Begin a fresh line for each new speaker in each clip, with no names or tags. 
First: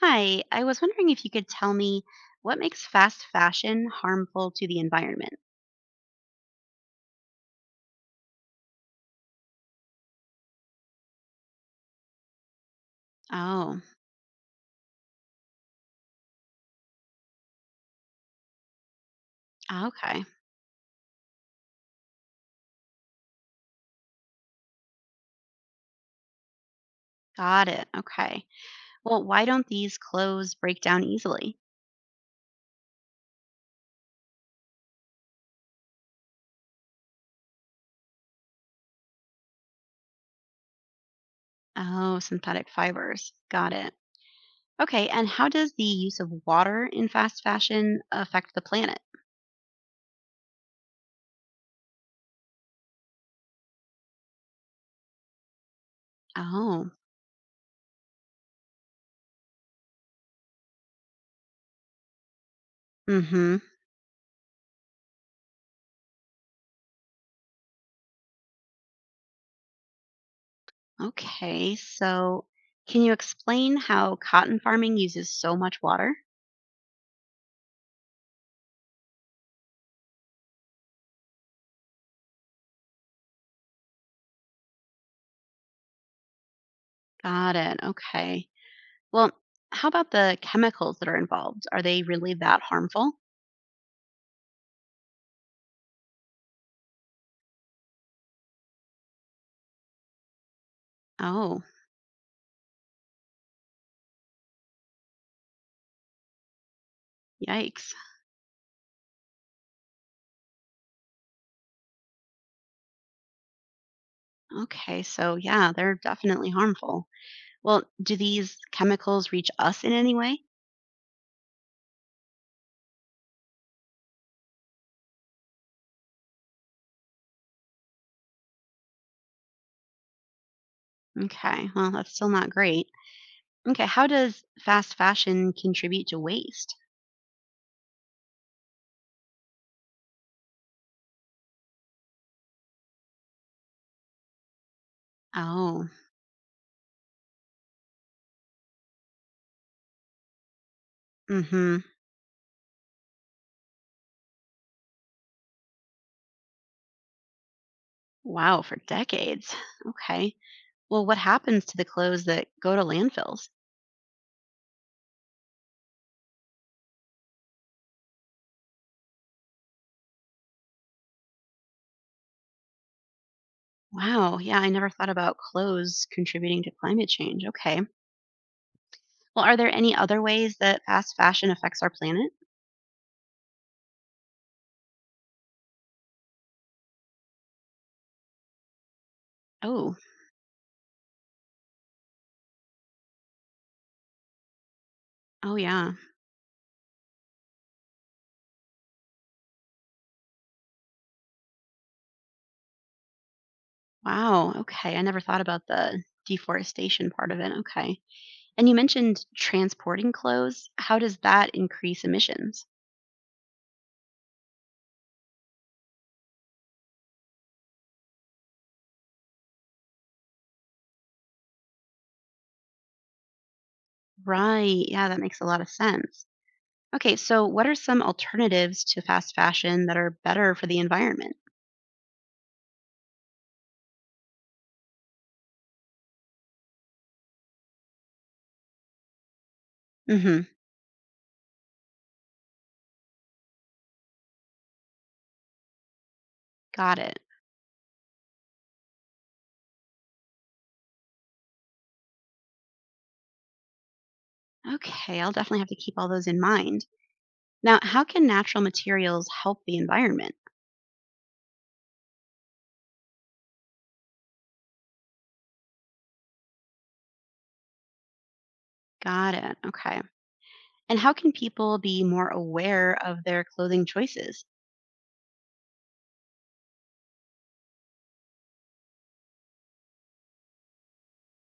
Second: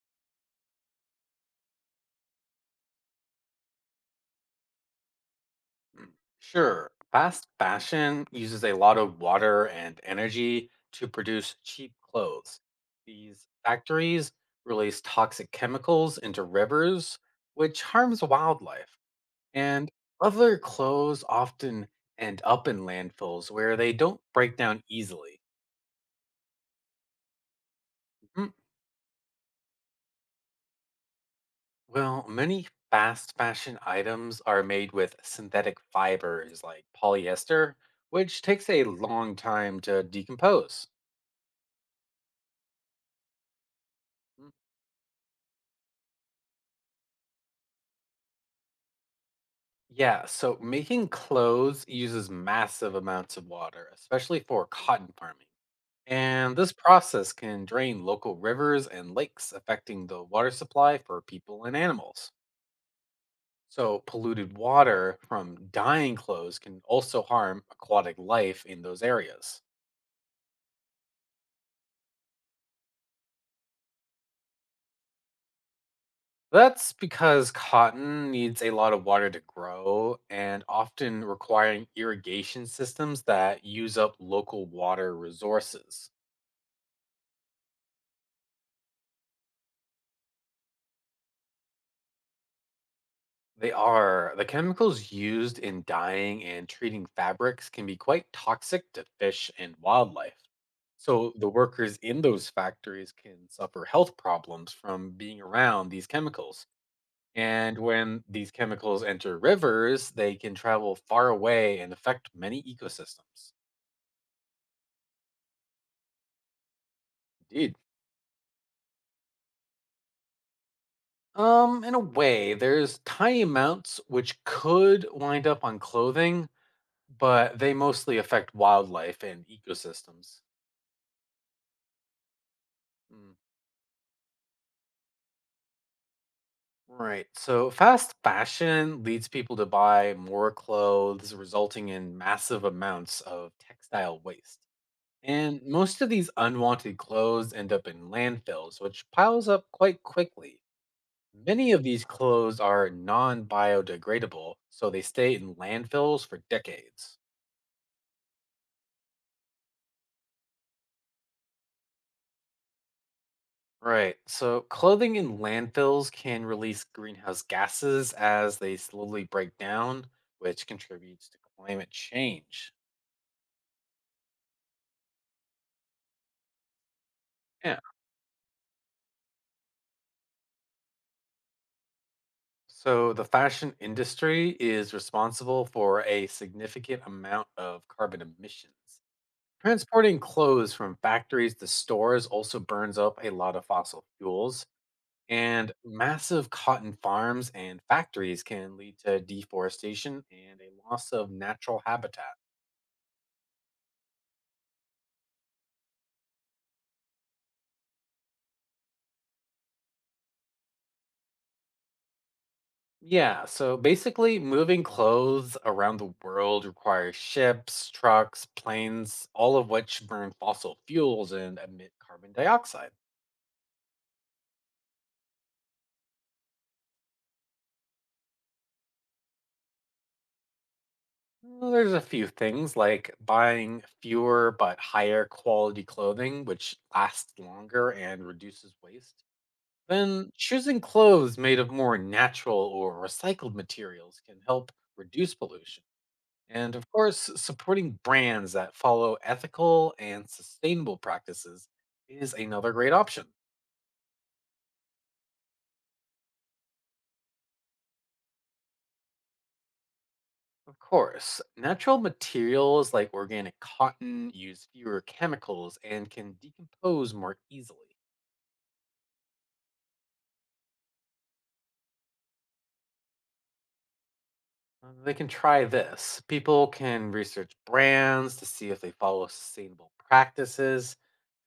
Hi, I was wondering if you could tell me what makes fast fashion harmful to the environment?
Sure. Fast fashion uses a lot of water and energy to produce cheap clothes. These
Oh,
factories release toxic chemicals into rivers, which harms wildlife. And
okay.
other clothes often end up in landfills where they don't break down easily.
Got it. Okay.
Mhm.
Well, why don't these clothes break down easily?
Well, many fast fashion items are made with synthetic fibers like polyester, which takes a long time to decompose.
Oh, synthetic fibers. Got it. Okay. And how does the use of water in fast fashion affect the planet?
Yeah, so making clothes uses massive amounts of water, especially for cotton farming. And this
Oh,
process can drain local rivers and lakes, affecting the water supply for people and animals.
mm-hmm.
So, polluted water from dyeing clothes can also harm aquatic life in those areas.
Okay. So can you explain how cotton farming uses so much water?
That's because cotton needs a lot of water to grow and often requiring irrigation systems that use up local water resources.
Got it. Okay. Well, how about the chemicals that are involved? Are they really that harmful?
They are. The chemicals used in dyeing and treating fabrics can be quite toxic to fish and wildlife. So, the
Oh,
workers in those factories can suffer health problems from being around these chemicals. And
yikes.
when these chemicals enter rivers, they can travel far away and affect many ecosystems.
Okay, so yeah, they're definitely harmful.
Indeed.
Well, do these chemicals reach us in any way?
In a way, there's tiny amounts which could wind up on clothing, but they mostly affect wildlife and ecosystems.
Okay, well, that's still not great.
Hmm.
Okay, how does fast fashion contribute to waste?
Right. So fast fashion leads people to buy more clothes, resulting in massive amounts of textile waste. And
Oh,
most of these unwanted clothes end up in landfills, which piles up quite quickly. Many
mm-hmm.
of these clothes are non biodegradable, so they stay in landfills for decades.
Wow, for decades. Okay. Well, what happens to the clothes that go to landfills?
Right. So clothing in landfills can release greenhouse gases as they slowly break down, which contributes to climate change.
Wow, yeah, I never thought about clothes contributing to climate change.
Yeah.
Okay. Well, are there any other ways that fast fashion affects our planet?
So, the fashion industry is responsible for a significant amount of carbon emissions.
Oh,
Transporting clothes from factories to stores also burns up a lot of fossil fuels,
oh
and
yeah.
massive cotton farms and factories can lead to deforestation and a loss of natural habitat.
Wow. Okay. I never thought about the deforestation part of it. Okay. And you mentioned transporting clothes. How does that increase emissions?
Yeah, so basically, moving clothes around the world requires ships, trucks, planes, all of which burn fossil fuels and emit carbon dioxide.
Right. Yeah, that makes a lot of sense. Okay. So, what are some alternatives to fast fashion that are better for the environment?
Well, there's a few things like buying fewer but higher quality clothing, which lasts longer and reduces waste. Then
Mm-hmm.
choosing clothes made of more natural or recycled materials can help reduce pollution. And of
Got it.
course, supporting brands that follow ethical and sustainable practices is another great option.
Okay. I'll definitely have to keep all those in mind. Now, how can natural materials help the environment?
Of course, natural materials like organic cotton use fewer chemicals and can decompose more easily.
Got it. Okay. And how can people be more aware of their clothing choices?
They can try this. People can research brands to see if they follow sustainable practices.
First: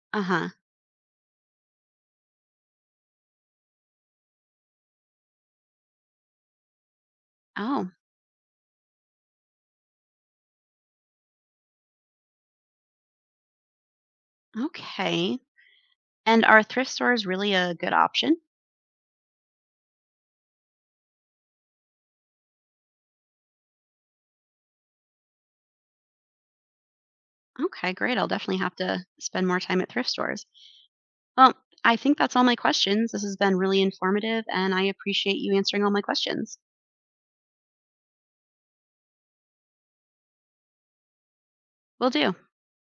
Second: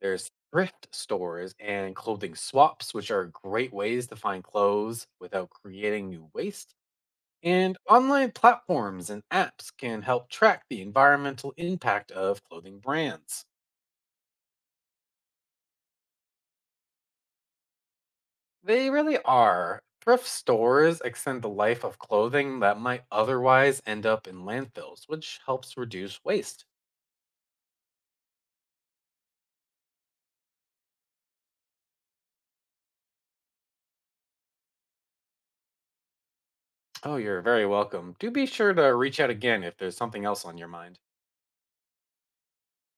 There's
Uh-huh.
thrift stores and clothing swaps, which are great ways to find clothes without creating new waste. And
Oh,
online platforms and apps can help track the environmental impact of clothing brands.
okay. And are thrift stores really a good option?
They really are. Thrift stores extend the life of clothing that might otherwise end up in landfills, which helps reduce waste.
Okay, great. I'll definitely have to spend more time at thrift stores. Well, I think that's all my questions. This has been really informative, and I appreciate you answering all my questions.
Oh, you're very welcome. Do be sure to reach out again if there's something else on your mind.
Will do.